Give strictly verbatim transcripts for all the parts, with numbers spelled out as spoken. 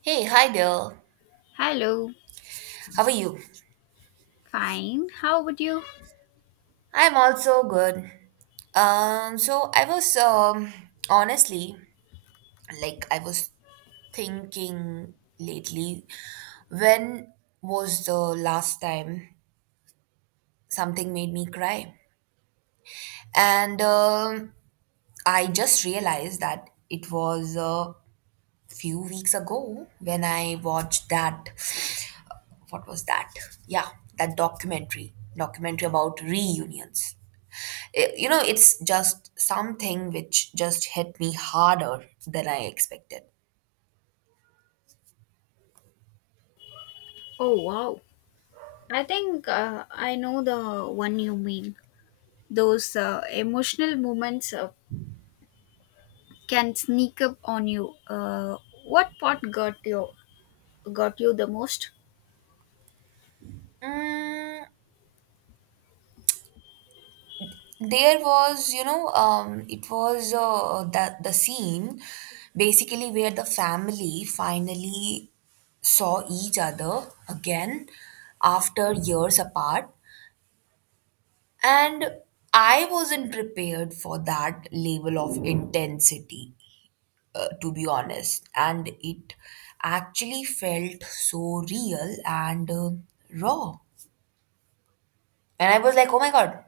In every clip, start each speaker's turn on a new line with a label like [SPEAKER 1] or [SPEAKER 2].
[SPEAKER 1] Hey, hi there.
[SPEAKER 2] Hello,
[SPEAKER 1] How are you?
[SPEAKER 2] fine. How about you?
[SPEAKER 1] I'm also good. Um, so I was um honestly, like I was thinking lately, when was the last time something made me cry? And um I just realized that it was a few weeks ago when I watched that, what was that? Yeah, that documentary, documentary about reunions. I- you know, it's just something which just hit me harder than I expected.
[SPEAKER 2] Oh, wow. I think uh, I know the one you mean. Those uh, emotional moments uh, can sneak up on you. Uh, what part got you got you the most?
[SPEAKER 1] There was, you know, um, It was uh, the, the scene basically where the family finally saw each other again after years apart. And I wasn't prepared for that level of intensity, uh, to be honest. And it actually felt so real and uh, raw. And I was like, oh my God.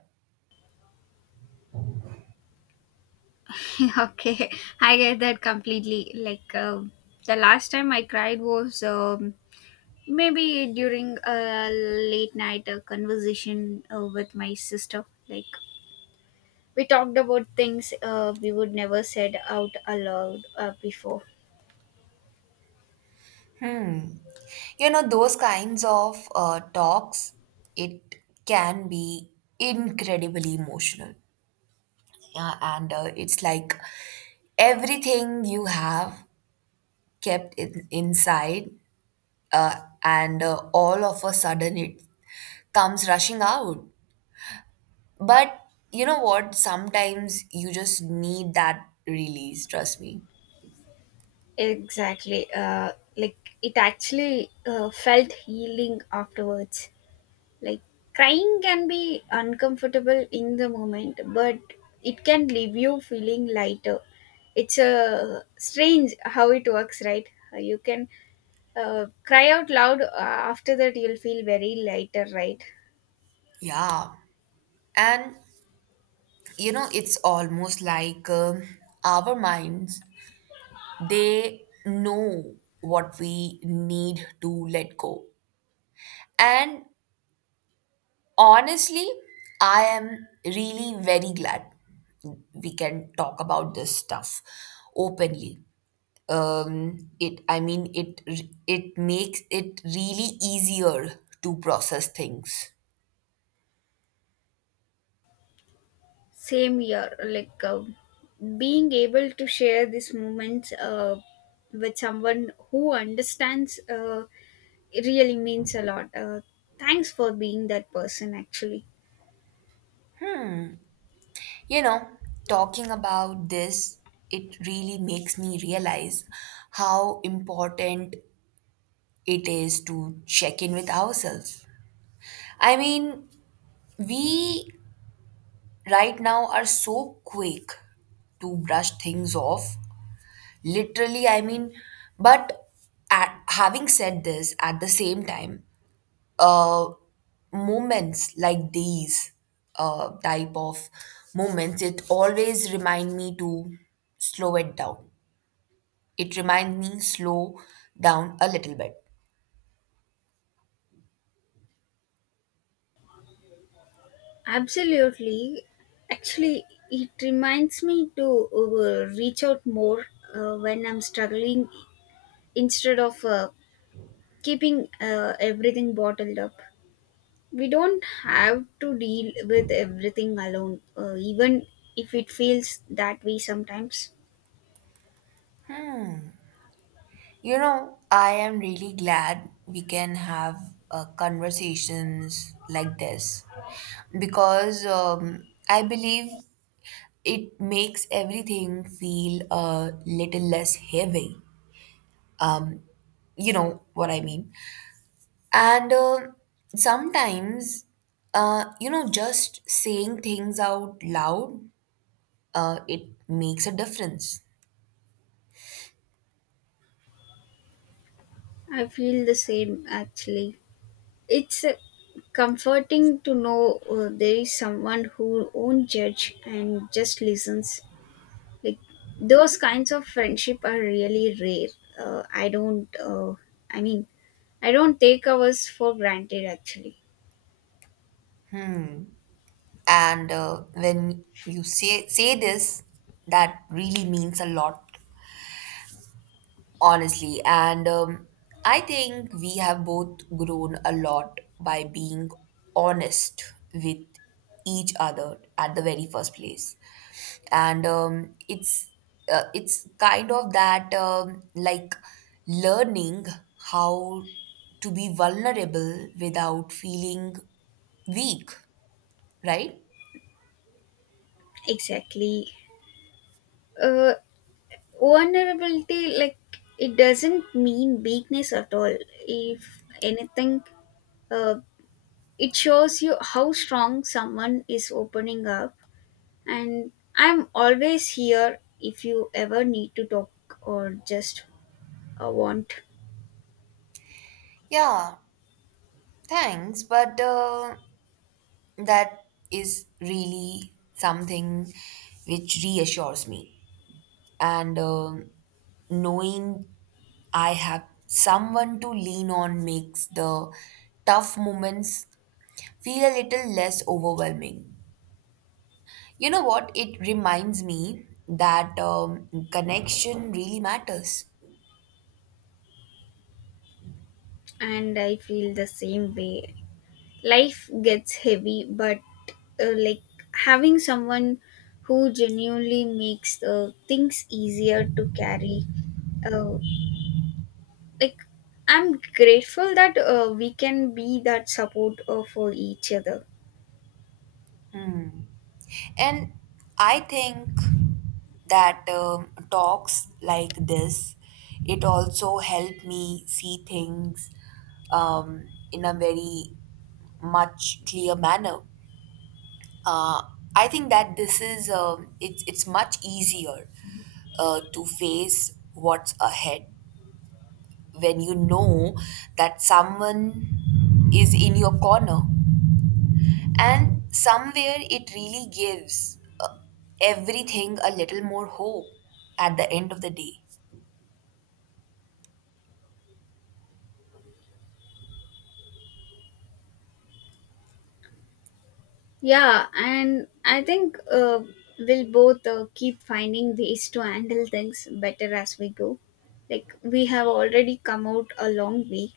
[SPEAKER 2] Okay, I get that completely. Like uh, the last time I cried was um, maybe during a late night uh, conversation uh, with my sister. Like, we talked about things uh, we would never said out aloud uh, before.
[SPEAKER 1] You know, those kinds of uh, talks, it can be incredibly emotional. Yeah, and uh, it's like everything you have kept in, inside, uh, and uh, all of a sudden it comes rushing out. But you know what? Sometimes you just need that release, trust me.
[SPEAKER 2] Exactly. Uh, like it actually uh, felt healing afterwards. Like, crying can be uncomfortable in the moment, but it can leave you feeling lighter. It's a strange how it works, right? You can uh, cry out loud uh, after that, you'll feel very lighter, right?
[SPEAKER 1] Yeah. And you know, it's almost like um our minds, they know what we need to let go. And honestly, I am really very glad we can talk about this stuff openly. Um, it, I mean, it, it makes it really easier to process things.
[SPEAKER 2] Same year, like uh, being able to share these moments uh, with someone who understands, uh, it really means a lot. Uh, thanks for being that person, actually.
[SPEAKER 1] You know, talking about this, it really makes me realize how important it is to check in with ourselves. I mean, we right now are so quick to brush things off. Literally, I mean, but at, having said this, at the same time, uh, moments like these, uh, type of moments, it always remind me to slow it down. It reminds me slow down a little bit.
[SPEAKER 2] Absolutely. Actually, it reminds me to uh, reach out more uh, when I'm struggling instead of uh, keeping uh, everything bottled up. We don't have to deal with everything alone, uh, even if it feels that way sometimes.
[SPEAKER 1] You know, I am really glad we can have uh, conversations like this because um, I believe it makes everything feel a little less heavy. You know what I mean? And uh, sometimes, uh, you know, just saying things out loud, uh, it makes a difference.
[SPEAKER 2] I feel the same actually. It's uh, comforting to know uh, there is someone who won't judge and just listens. Like, those kinds of friendship are really rare. Uh, I don't. Uh, I mean, I don't take ours for granted actually.
[SPEAKER 1] And uh, when you say say this, that really means a lot. Honestly, and um, I think we have both grown a lot by being honest with each other at the very first place. And um, it's uh, it's kind of that, um, like learning how to be vulnerable without feeling weak, right?
[SPEAKER 2] Exactly. Uh, Vulnerability, like, it doesn't mean weakness at all. If anything, uh, it shows you how strong someone is opening up. And I'm always here if you ever need to talk or just uh, want.
[SPEAKER 1] Yeah, thanks. But uh, that is really something which reassures me. And um knowing I have someone to lean on makes the tough moments feel a little less overwhelming. You know what? It reminds me that um, connection really matters.
[SPEAKER 2] And I feel the same way. Life gets heavy, but uh, like, having someone who genuinely makes uh, things easier to carry, uh, like, I'm grateful that uh, we can be that support uh, for each other.
[SPEAKER 1] And I think that um, talks like this, it also helped me see things um, in a very much clear manner. uh, I think that this is, um, it's, it's much easier uh, to face what's ahead when you know that someone is in your corner. And somewhere it really gives uh, everything a little more hope at the end of the day.
[SPEAKER 2] Yeah, and I think uh, we'll both uh, keep finding ways to handle things better as we go. Like, we have already come out a long way.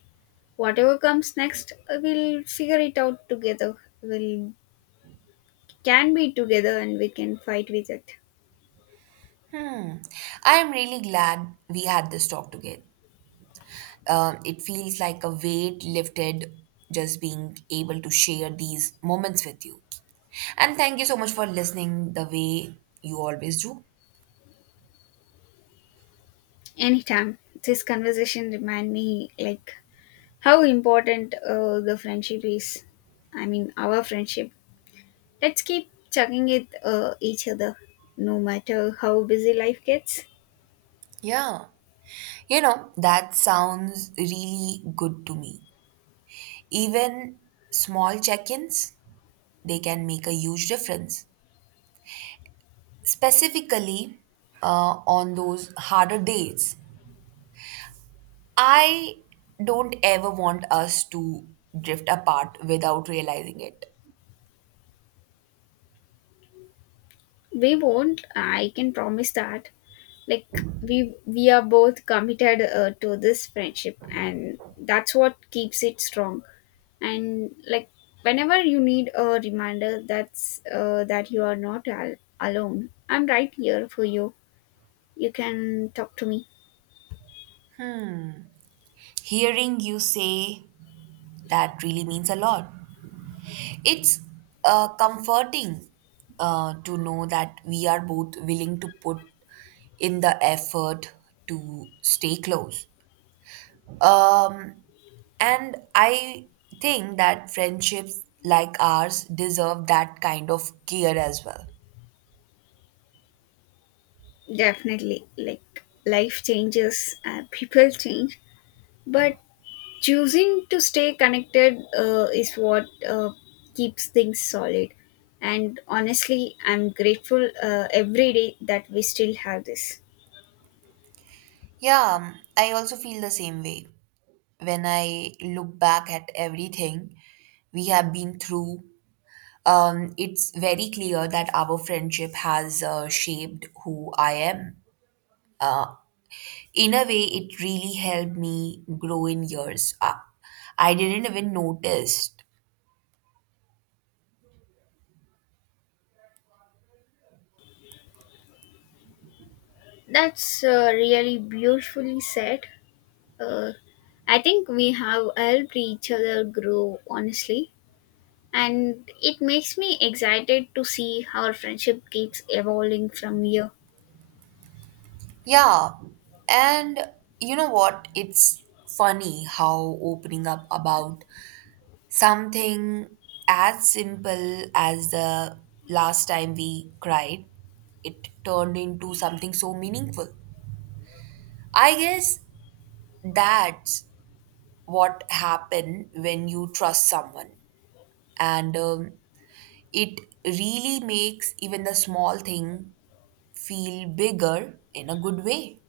[SPEAKER 2] Whatever comes next, uh, we'll figure it out together. We'll can be together and we can fight with it.
[SPEAKER 1] Hmm. I am really glad we had this talk together. Uh, it feels like a weight lifted just being able to share these moments with you. And thank you so much for listening the way you always do.
[SPEAKER 2] Anytime. This conversation remind me, like, how important uh, the friendship is. I mean, our friendship. Let's keep checking it uh, each other, no matter how busy life gets.
[SPEAKER 1] Yeah. You know, that sounds really good to me. Even small check ins, they can make a huge difference, specifically uh, on those harder days. I don't ever want us to drift apart without realizing it.
[SPEAKER 2] We won't. I can promise that. Like, we we are both committed uh, to this friendship, and that's what keeps it strong. And like, whenever you need a reminder, that's uh, that you are not al- alone. I'm right here for you. You can talk to me.
[SPEAKER 1] Hearing you say that really means a lot. It's uh, comforting uh, to know that we are both willing to put in the effort to stay close. Um, and I think that friendships like ours deserve that kind of care as well.
[SPEAKER 2] Definitely. Like, life changes, uh, people change, but choosing to stay connected uh, is what uh, keeps things solid. And honestly, I'm grateful uh, every day that we still have this.
[SPEAKER 1] Yeah, um, I also feel the same way. When I look back at everything we have been through, um, it's very clear that our friendship has uh, shaped who I am. Uh, in a way, it really helped me grow in years. Uh, I didn't even notice.
[SPEAKER 2] That's uh, really beautifully said. Uh, I think we have helped each other grow, honestly. And it makes me excited to see how our friendship keeps evolving from here.
[SPEAKER 1] Yeah, and you know what? It's funny how opening up about something as simple as the last time we cried, it turned into something so meaningful. I guess that's what happened when you trust someone, and um, it really makes even the small thing feel bigger in a good way.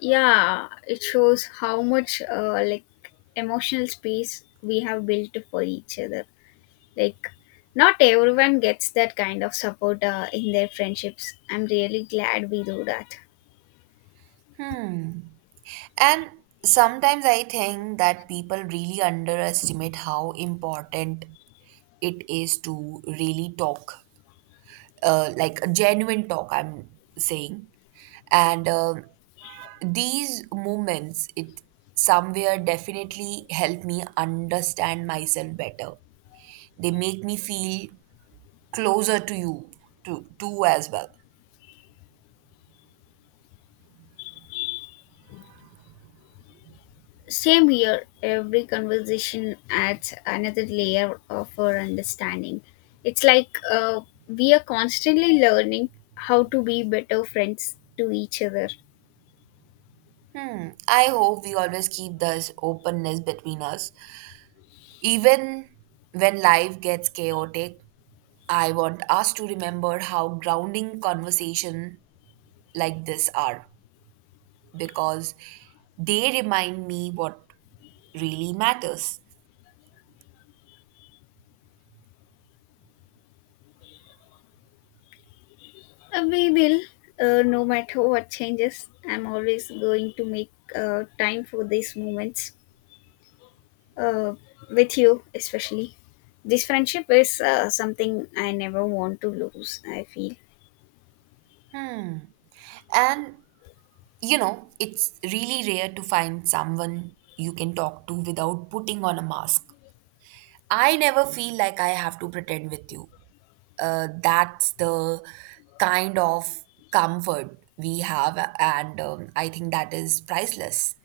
[SPEAKER 2] Yeah, it shows how much uh, like, emotional space we have built for each other. Like, not everyone gets that kind of support uh, in their friendships. I'm really glad we do that.
[SPEAKER 1] And sometimes I think that people really underestimate how important it is to really talk, uh, like a genuine talk, I'm saying. And um these moments, it somewhere definitely help me understand myself better. They make me feel closer to you, to to as well.
[SPEAKER 2] Same here. Every conversation adds another layer of our understanding. It's like uh, we are constantly learning how to be better friends to each other.
[SPEAKER 1] Hmm, I hope we always keep this openness between us, even when life gets chaotic. I want us to remember how grounding conversation like this are, because they remind me what really matters.
[SPEAKER 2] Uh, we will, uh, no matter what changes, I'm always going to make uh, time for these moments uh, with you, especially. This friendship is uh, something I never want to lose, I feel.
[SPEAKER 1] And you know, it's really rare to find someone you can talk to without putting on a mask. I never feel like I have to pretend with you. Uh, that's the kind of comfort we have, and um, I think that is priceless.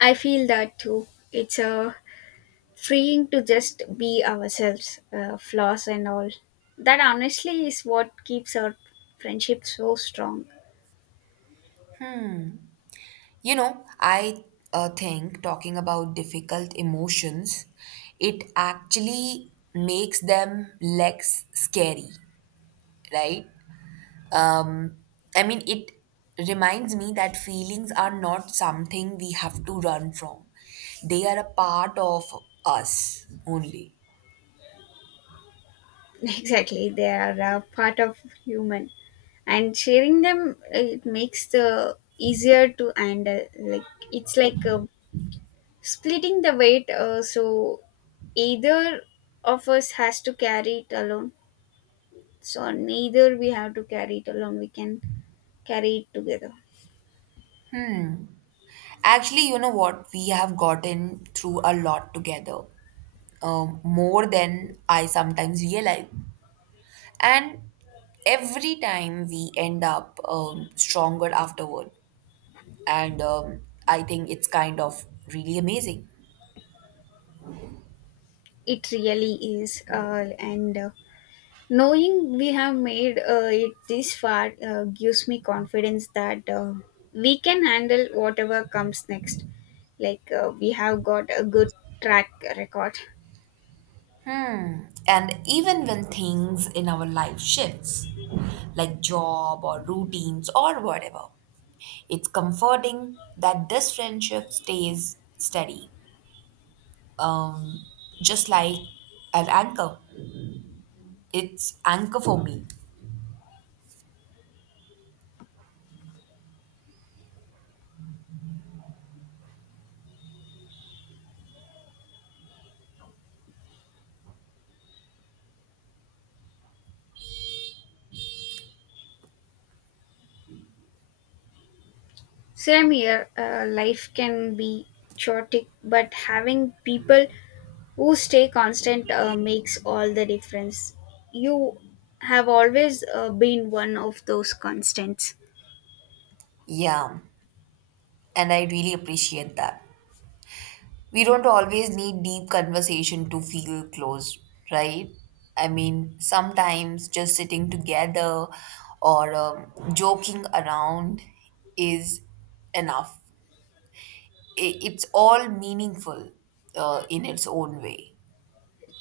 [SPEAKER 2] I feel that too. It's uh, freeing to just be ourselves, uh, flaws and all. That honestly is what keeps our friendship so strong.
[SPEAKER 1] You know, I uh, think talking about difficult emotions, it actually makes them less scary, right? Um, I mean, it reminds me that feelings are not something we have to run from, they are a part of us only.
[SPEAKER 2] Exactly, they are a part of human and sharing them it makes the easier to handle. Like, it's like uh, splitting the weight, uh, so either of us has to carry it alone. So neither we have to carry it alone, we can carry it together.
[SPEAKER 1] Actually, you know what? We have gotten through a lot together, um, more than I sometimes realize. And every time we end up um, stronger afterward. And um, I think it's kind of really amazing.
[SPEAKER 2] It really is, uh, and uh, knowing we have made, uh, it this far, uh, gives me confidence that uh, we can handle whatever comes next. Like, uh, we have got a good track record.
[SPEAKER 1] And even when things in our life shifts, like job or routines or whatever, it's comforting that this friendship stays steady, um, just like an anchor. It's anchor for me.
[SPEAKER 2] Same here, uh, life can be chaotic, but having people who stay constant uh, makes all the difference. You have always uh, been one of those constants.
[SPEAKER 1] Yeah, and I really appreciate that. We don't always need deep conversation to feel close, right? I mean, sometimes just sitting together or um, joking around is enough. I- It's all meaningful uh, in its own way.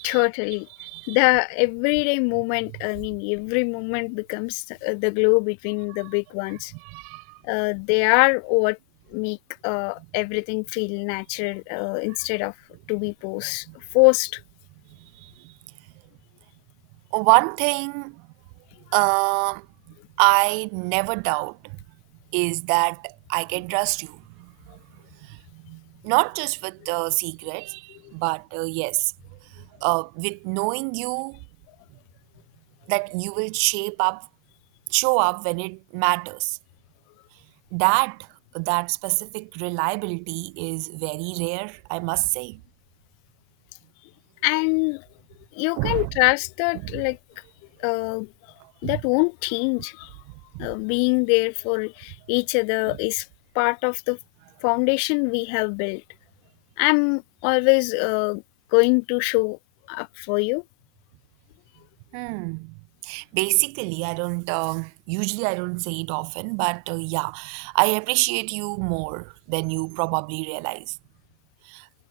[SPEAKER 2] Totally. The everyday moment, I mean, every moment becomes uh, the glue between the big ones. Uh, they are what make uh, everything feel natural uh, instead of to be pos- forced.
[SPEAKER 1] One thing, um I never doubt, is that I can trust you. Not just with uh, secrets, but uh, yes, uh, with knowing you that you will shape up show up when it matters. That that specific reliability is very rare, I must say.
[SPEAKER 2] And you can trust that, like, uh, that won't change. Uh, being there for each other is part of the foundation we have built. I'm always uh, going to show up for you.
[SPEAKER 1] Basically, I don't um, usually, I don't say it often, but uh, yeah, I appreciate you more than you probably realize.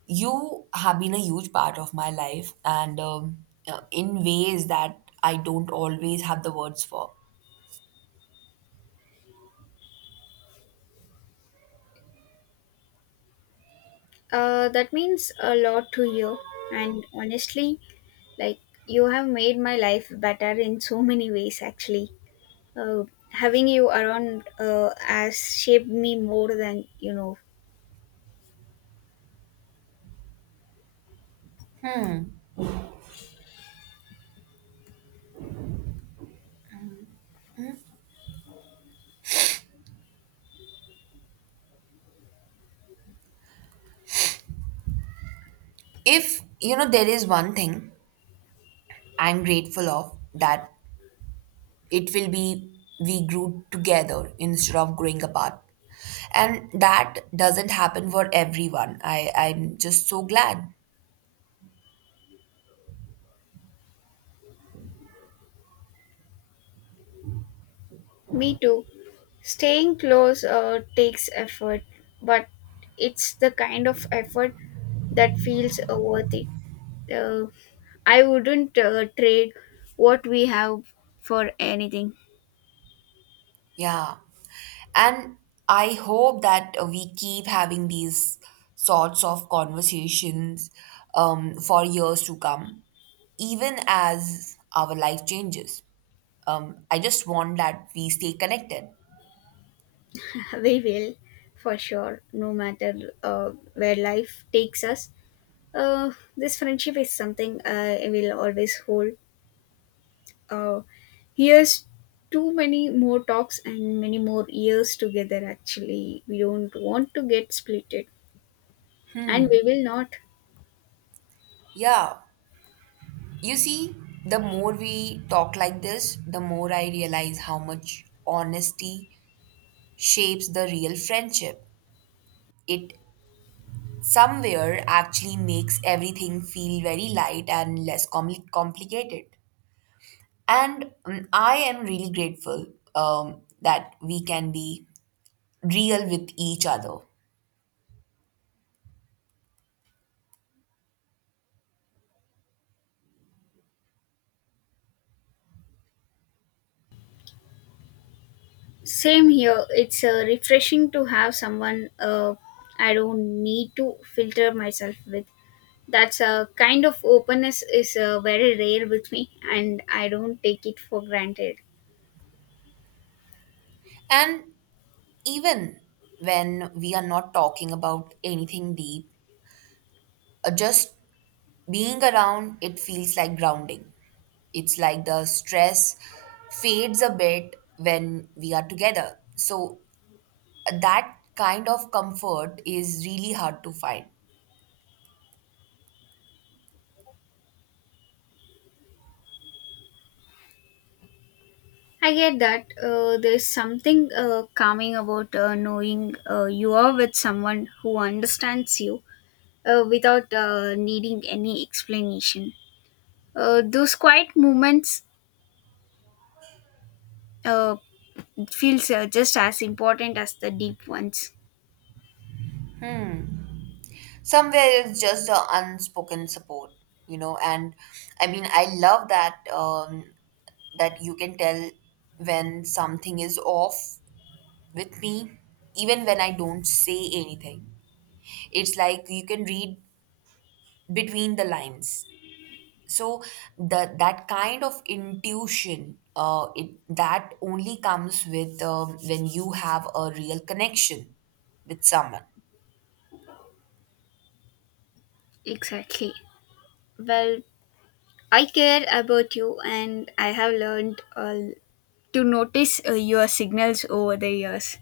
[SPEAKER 1] You have been a huge part of my life and um, uh, in ways that I don't always have the words for.
[SPEAKER 2] Uh, that means a lot to you. And honestly, like, you have made my life better in so many ways, actually. Uh, Having you around uh, has shaped me more than you know.
[SPEAKER 1] If you know there is one thing I'm grateful of, that it will be, we grew together instead of growing apart. And that doesn't happen for everyone. I i'm just so glad.
[SPEAKER 2] Me too. Staying close uh, takes effort, but it's the kind of effort that feels uh, worth it. Uh, I wouldn't uh, trade what we have for anything.
[SPEAKER 1] Yeah, and I hope that uh, we keep having these sorts of conversations um, for years to come, even as our life changes. um, I just want that we stay connected.
[SPEAKER 2] We will, for sure, no matter uh, where life takes us. uh, this friendship is something uh, I will always hold. uh, Here's too many more talks and many more years together. Actually, we don't want to get splitted, and we will not.
[SPEAKER 1] Yeah. You see, the more we talk like this, the more I realize how much honesty shapes the real friendship. It somewhere actually makes everything feel very light and less compli complicated. And um, I am really grateful um, that we can be real with each other.
[SPEAKER 2] Same here. It's uh, refreshing to have someone uh, I don't need to filter myself with. That's a kind of openness is uh, very rare with me, and I don't take it for granted.
[SPEAKER 1] And even when we are not talking about anything deep, uh, just being around, it feels like grounding. It's like the stress fades a bit when we are together. So that kind of comfort is really hard to find.
[SPEAKER 2] I get that, uh, there's something uh, calming about uh, knowing uh, you are with someone who understands you uh, without uh, needing any explanation. Uh, those quiet moments uh, feels uh, just as important as the deep ones.
[SPEAKER 1] Somewhere it's just the unspoken support, you know. And I mean, I love that um, that you can tell when something is off with me, even when I don't say anything. It's like you can read between the lines. So the That kind of intuition, uh, it that only comes with, um, when you have a real connection with someone.
[SPEAKER 2] Exactly. Well, I care about you and I have learned uh, to notice uh, your signals over the years.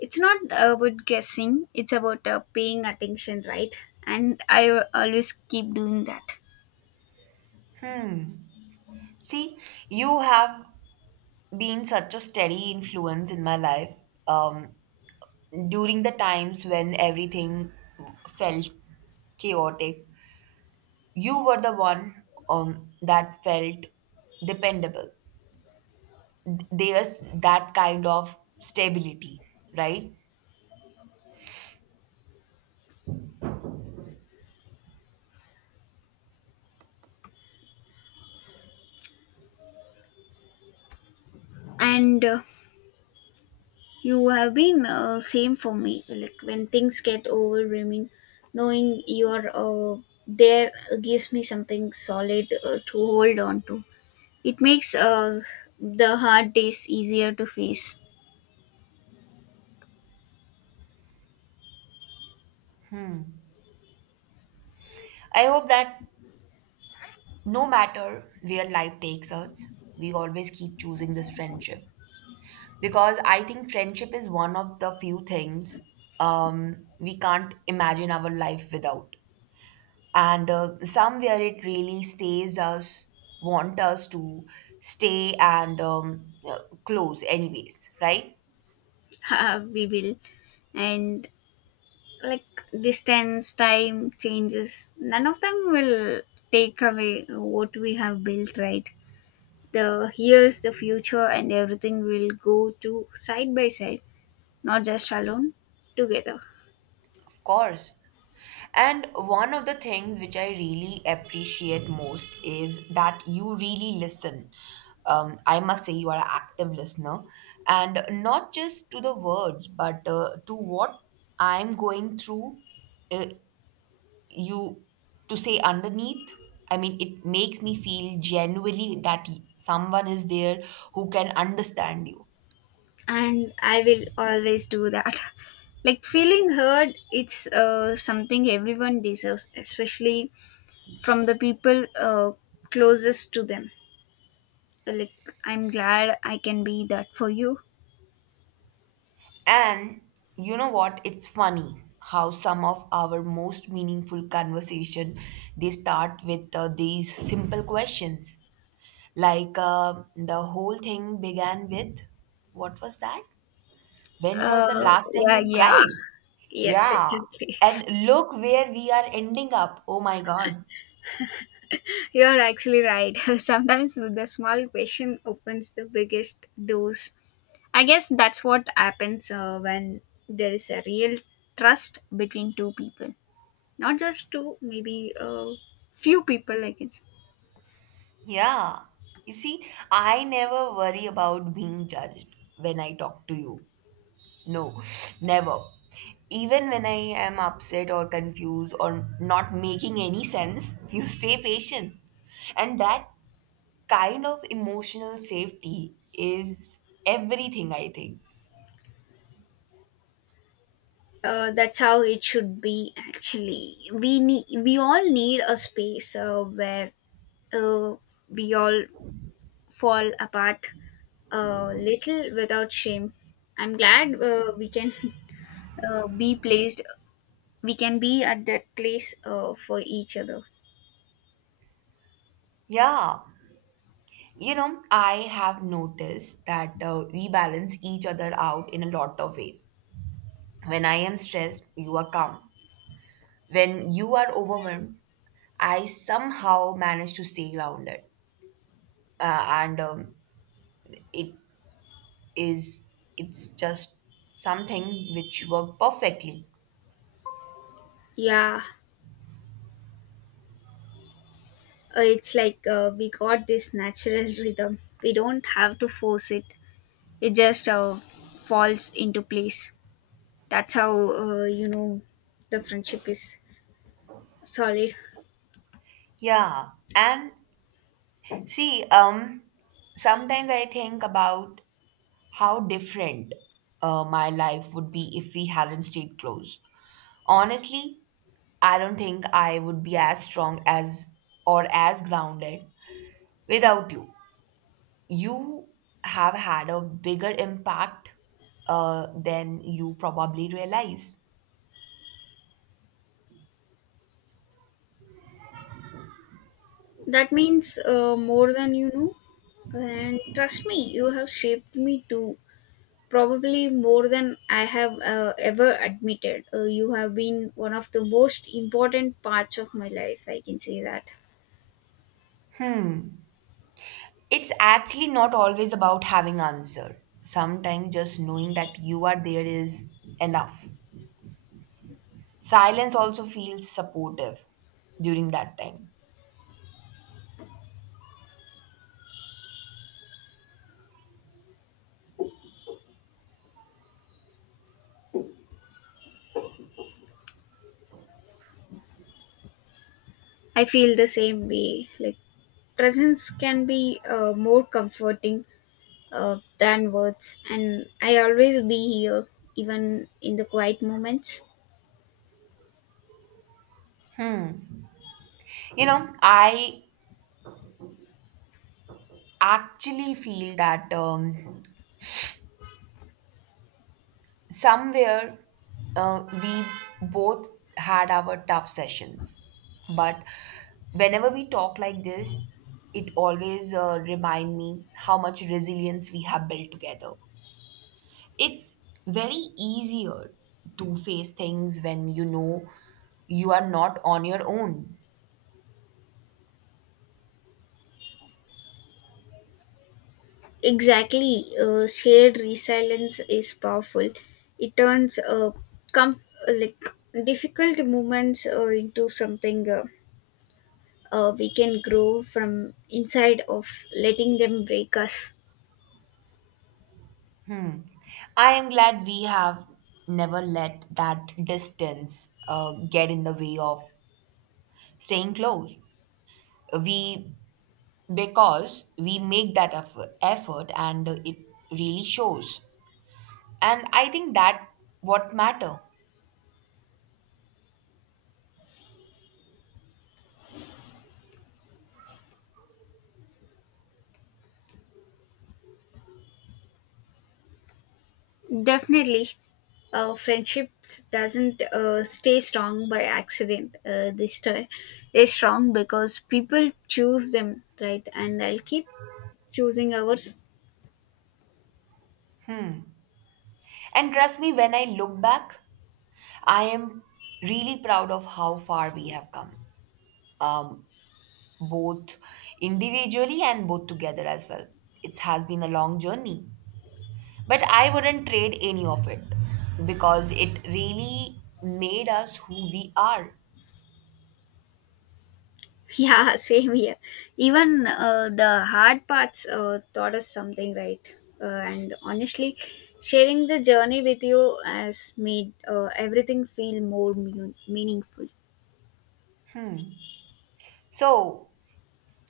[SPEAKER 2] It's not about guessing, it's about uh, paying attention, right? And I always keep doing that.
[SPEAKER 1] See, you have been such a steady influence in my life. um, During the times when everything felt chaotic, you were the one um, that felt dependable. There's that kind of stability, right?
[SPEAKER 2] And uh, you have been uh, same for me. Like, when things get overwhelming, knowing you're uh, there gives me something solid uh, to hold on to. It makes uh, the hard days easier to face.
[SPEAKER 1] I hope that no matter where life takes us, we always keep choosing this friendship, because I think friendship is one of the few things um, we can't imagine our life without. And uh, somewhere it really stays us, want us to stay and um, uh, close, anyways, right?
[SPEAKER 2] Uh, we will, and like, distance, time changes, none of them will take away what we have built, right? The here's the future and everything will go to side by side, not just alone, together.
[SPEAKER 1] Of course. And one of the things which I really appreciate most is that you really listen. Um, I must say, you are an active listener, and not just to the words, but uh, to what I'm going through. Uh, you to say underneath. I mean, it makes me feel genuinely that y- someone is there who can understand you.
[SPEAKER 2] And I will always do that. Like, feeling heard, it's uh, something everyone deserves, especially from the people uh, closest to them. Like, I'm glad I can be that for you.
[SPEAKER 1] And you know what? It's funny how some of our most meaningful conversation, they start with uh, these simple questions. Like uh, the whole thing began with, what was that? When was the
[SPEAKER 2] Uh,
[SPEAKER 1] last time
[SPEAKER 2] yeah,
[SPEAKER 1] you
[SPEAKER 2] yeah,
[SPEAKER 1] cried?
[SPEAKER 2] yes,
[SPEAKER 1] Yeah.
[SPEAKER 2] exactly.
[SPEAKER 1] And look where we are ending up. Oh my God.
[SPEAKER 2] You're actually right. Sometimes the small question opens the biggest doors. I guess that's what happens uh, when there is a real trust between two people, not just two, maybe uh, few people, I guess.
[SPEAKER 1] Yeah. You see, I never worry about being judged when I talk to you. No, never. Even when I am upset or confused or not making any sense, you stay patient. And that kind of emotional safety is everything, I think.
[SPEAKER 2] Uh, that's how it should be. Actually, we need we all need a space uh, where uh, we all fall apart a little without shame. I'm glad uh, we can uh, be placed, we can be at that place uh, for each other.
[SPEAKER 1] Yeah. You know, I have noticed that uh, we balance each other out in a lot of ways. When I am stressed, you are calm. When you are overwhelmed, I somehow manage to stay grounded. Uh, and um, it is it's just something which worked perfectly.
[SPEAKER 2] Yeah, uh, it's like uh, we got this natural rhythm. We don't have to force it, it just uh, falls into place. That's how, uh, you know, the friendship is solid.
[SPEAKER 1] Yeah, and see, um, sometimes I think about how different uh, my life would be if we hadn't stayed close. Honestly, I don't think I would be as strong as or as grounded without you. You have had a bigger impact uh, than you probably realize.
[SPEAKER 2] That means uh, more than you know. And trust me, you have shaped me too. Probably more than I have uh, ever admitted. Uh, you have been one of the most important parts of my life. I can say that.
[SPEAKER 1] It's actually not always about having answer. Sometimes just knowing that you are there is enough. Silence also feels supportive during that time.
[SPEAKER 2] I feel the same way. Like, presence can be uh, more comforting uh, than words, and I always be here, even in the quiet moments.
[SPEAKER 1] You know, I actually feel that um, somewhere uh, we both had our tough sessions, but whenever we talk like this, it always uh, remind me how much resilience we have built together. It's very easier to face things when you know you are not on your own.
[SPEAKER 2] Exactly, uh, shared resilience is powerful. It turns uh, com- like, difficult moments uh, into something. Uh, uh, we can grow from inside of letting them break us.
[SPEAKER 1] I am glad we have never let that distance uh, get in the way of staying close. We because we make that effort, effort and it really shows. And I think that what matter.
[SPEAKER 2] Definitely, uh, friendship doesn't uh, stay strong by accident. Uh, they stay is strong because people choose them, right? And I'll keep choosing ours.
[SPEAKER 1] And trust me, when I look back, I am really proud of how far we have come. Um, Both individually and both together as well. It has been a long journey, but I wouldn't trade any of it because it really made us who we are.
[SPEAKER 2] Yeah, same here. Even uh, the hard parts uh, taught us something, right? Uh, and honestly, sharing the journey with you has made uh, everything feel more mean- meaningful.
[SPEAKER 1] So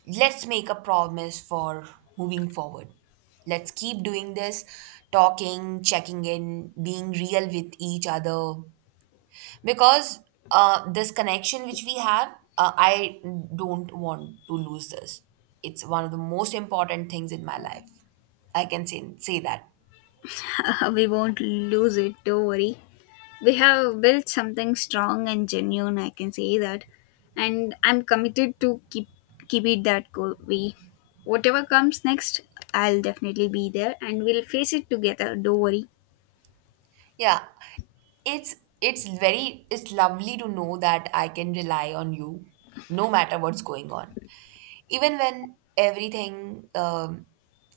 [SPEAKER 1] let's make a promise for moving forward. Let's keep doing this, talking, checking in, being real with each other, because uh, this connection which we have, uh, I don't want to lose this. It's one of the most important things in my life. I can say say that.
[SPEAKER 2] We won't lose it, don't worry. We have built something strong and genuine, I can say that. And I'm committed to keep keep it that go- way. Whatever comes next, I'll definitely be there and we'll face it together, don't worry.
[SPEAKER 1] Yeah, it's it's very it's lovely to know that I can rely on you no matter what's going on, even when everything um,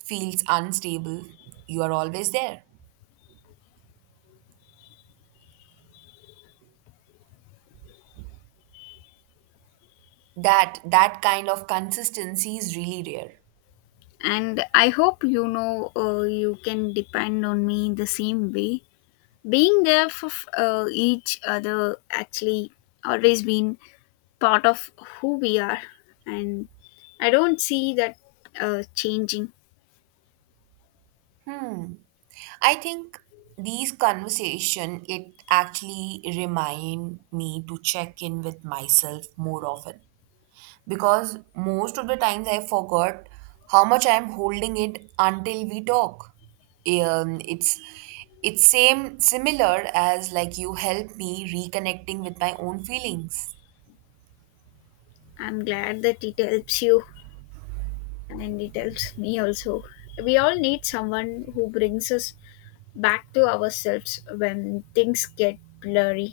[SPEAKER 1] feels unstable. You are always there. That that kind of consistency is really rare.
[SPEAKER 2] And I hope you know uh, you can depend on me in the same way. Being there for uh, each other actually always been part of who we are, and I don't see that uh, changing.
[SPEAKER 1] Hmm. I think these conversation it actually remind me to check in with myself more often, because most of the times I forgot how much I am holding it until we talk. Um, it's it's same similar as like you help me reconnecting with my own feelings.
[SPEAKER 2] I'm glad that it helps you, and it helps me also. We all need someone who brings us back to ourselves when things get blurry,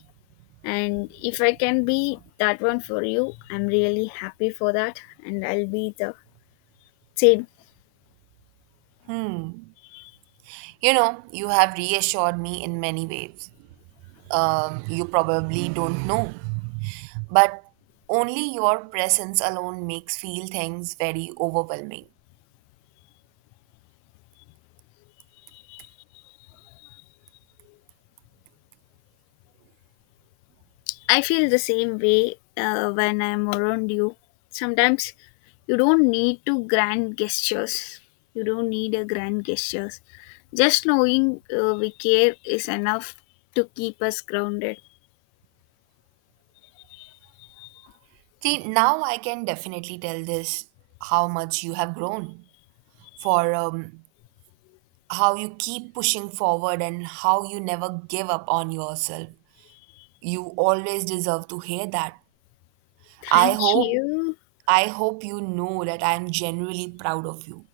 [SPEAKER 2] and if I can be that one for you, I'm really happy for that, and I'll be the same.
[SPEAKER 1] Hmm. You know, you have reassured me in many ways. Um, you probably don't know, but only your presence alone makes feel things very overwhelming.
[SPEAKER 2] I feel the same way uh, when I'm around you. Sometimes you don't need to grand gestures. You don't need a grand gestures. Just knowing uh, we care is enough to keep us grounded.
[SPEAKER 1] See, now I can definitely tell this how much you have grown for, um, how you keep pushing forward and how you never give up on yourself. You always deserve to hear that. I
[SPEAKER 2] Thank
[SPEAKER 1] hope
[SPEAKER 2] you.
[SPEAKER 1] I hope you know that I am genuinely proud of you.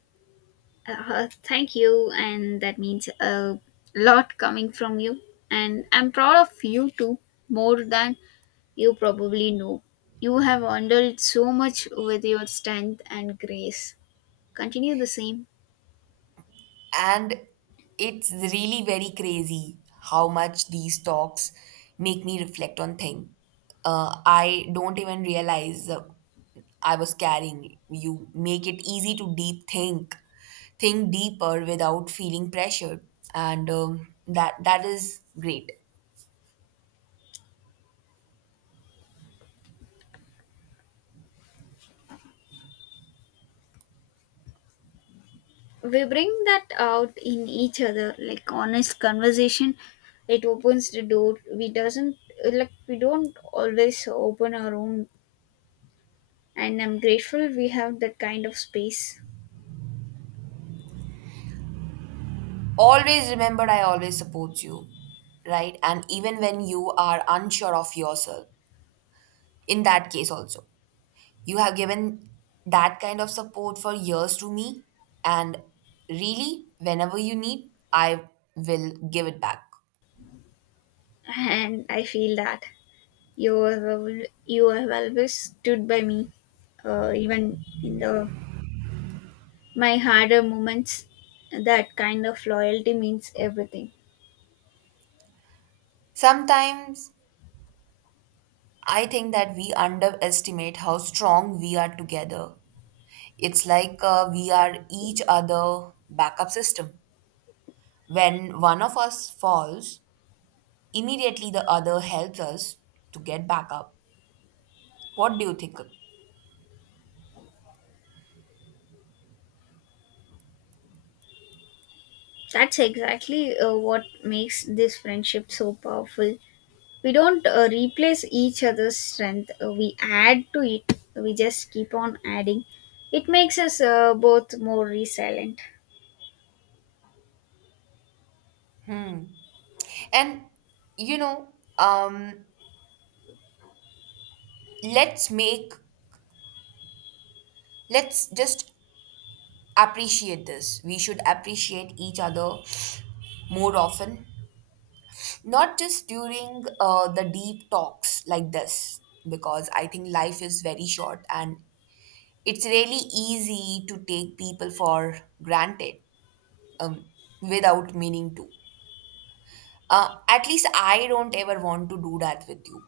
[SPEAKER 2] Uh, thank you. And that means a lot coming from you. And I'm proud of you too, more than you probably know. You have handled so much with your strength and grace. Continue the same.
[SPEAKER 1] And it's really very crazy how much these talks make me reflect on things. Uh, I don't even realize uh, I was carrying. You make it easy to deep think, think deeper without feeling pressured, and um, that that is great.
[SPEAKER 2] We bring that out in each other. Like, honest conversation, it opens the door we doesn't, like, we don't always open our own, and I'm grateful we have that kind of space.
[SPEAKER 1] Always remember, I always support you, right? And even when you are unsure of yourself, in that case also. You have given that kind of support for years to me, and really, whenever you need, I will give it back.
[SPEAKER 2] And I feel that you have al- you have always stood by me, uh, even in the my harder moments. That kind of loyalty means everything.
[SPEAKER 1] Sometimes I think that we underestimate how strong we are together. It's like uh, we are each other backup system. When one of us falls, immediately the other helps us to get back up. What do you think?
[SPEAKER 2] That's exactly uh, what makes this friendship so powerful. We don't uh, replace each other's strength, uh, we add to it. We just keep on adding. It makes us uh, both more resilient.
[SPEAKER 1] And you know, um, let's make let's just appreciate this. We should appreciate each other more often, not just during uh, the deep talks like this, because I think life is very short and it's really easy to take people for granted, um, without meaning to. Uh, at least I don't ever want to do that with you.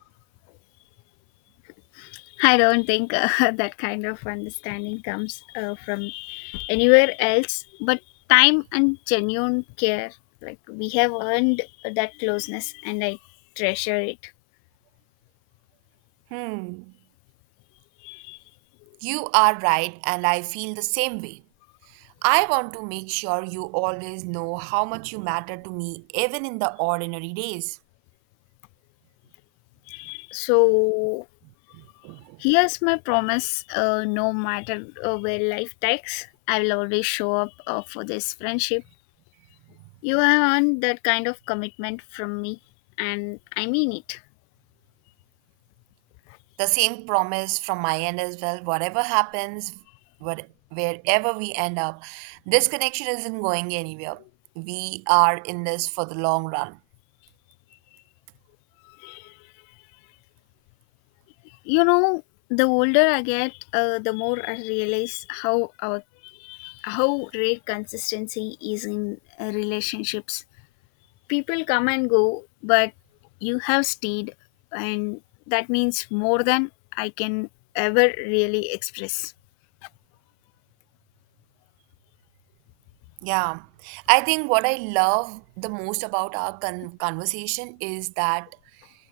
[SPEAKER 2] I don't think uh, that kind of understanding comes uh, from anywhere else but time and genuine care. Like, we have earned that closeness and I treasure it.
[SPEAKER 1] You are right, and I feel the same way. I want to make sure you always know how much you matter to me, even in the ordinary days.
[SPEAKER 2] So here's my promise, uh, no matter uh, where life takes, I will always show up uh, for this friendship. You have earned that kind of commitment from me, and I mean it.
[SPEAKER 1] The same promise from my end as well. Whatever happens, what, wherever we end up, this connection isn't going anywhere. We are in this for the long run.
[SPEAKER 2] You know, the older I get, uh, the more I realize how our how rare consistency is in uh, relationships. People come and go, but you have stayed, and that means more than I can ever really express.
[SPEAKER 1] Yeah. I think what I love the most about our con- conversation is that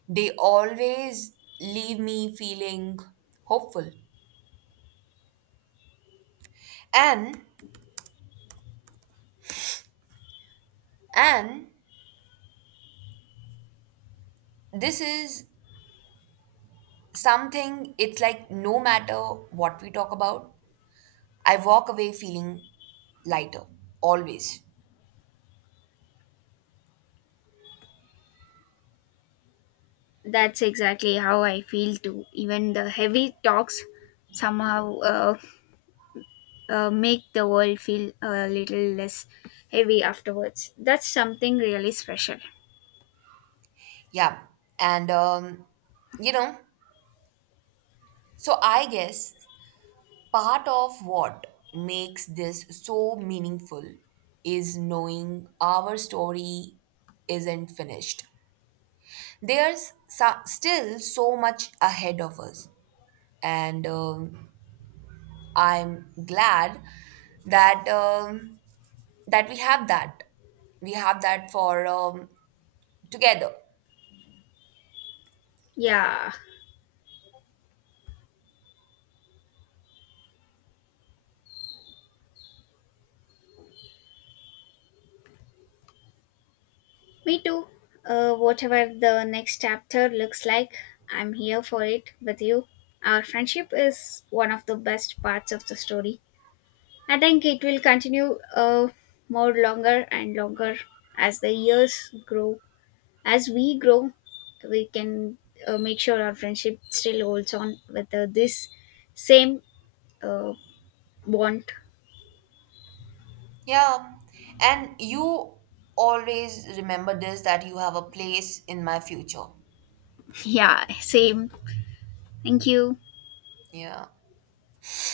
[SPEAKER 1] they always leave me feeling hopeful. And and this is something. It's like no matter what we talk about, I walk away feeling lighter, always.
[SPEAKER 2] That's exactly how I feel too. Even the heavy talks somehow uh, uh, make the world feel a little less heavy afterwards. That's something really special.
[SPEAKER 1] Yeah. And, um, you know, so I guess part of what makes this so meaningful is knowing our story isn't finished. There's so- still so much ahead of us. And um, I'm glad that um, that we have that. We have that for, um, together.
[SPEAKER 2] Yeah, me too. Uh, whatever the next chapter looks like, I'm here for it with you. Our friendship is one of the best parts of the story. I think it will continue uh, more longer and longer as the years grow. As we grow, we can uh, make sure our friendship still holds on with uh, this same uh, bond.
[SPEAKER 1] Yeah, and you always remember this, that you have a place in my future.
[SPEAKER 2] Yeah, same. Thank you.
[SPEAKER 1] Yeah.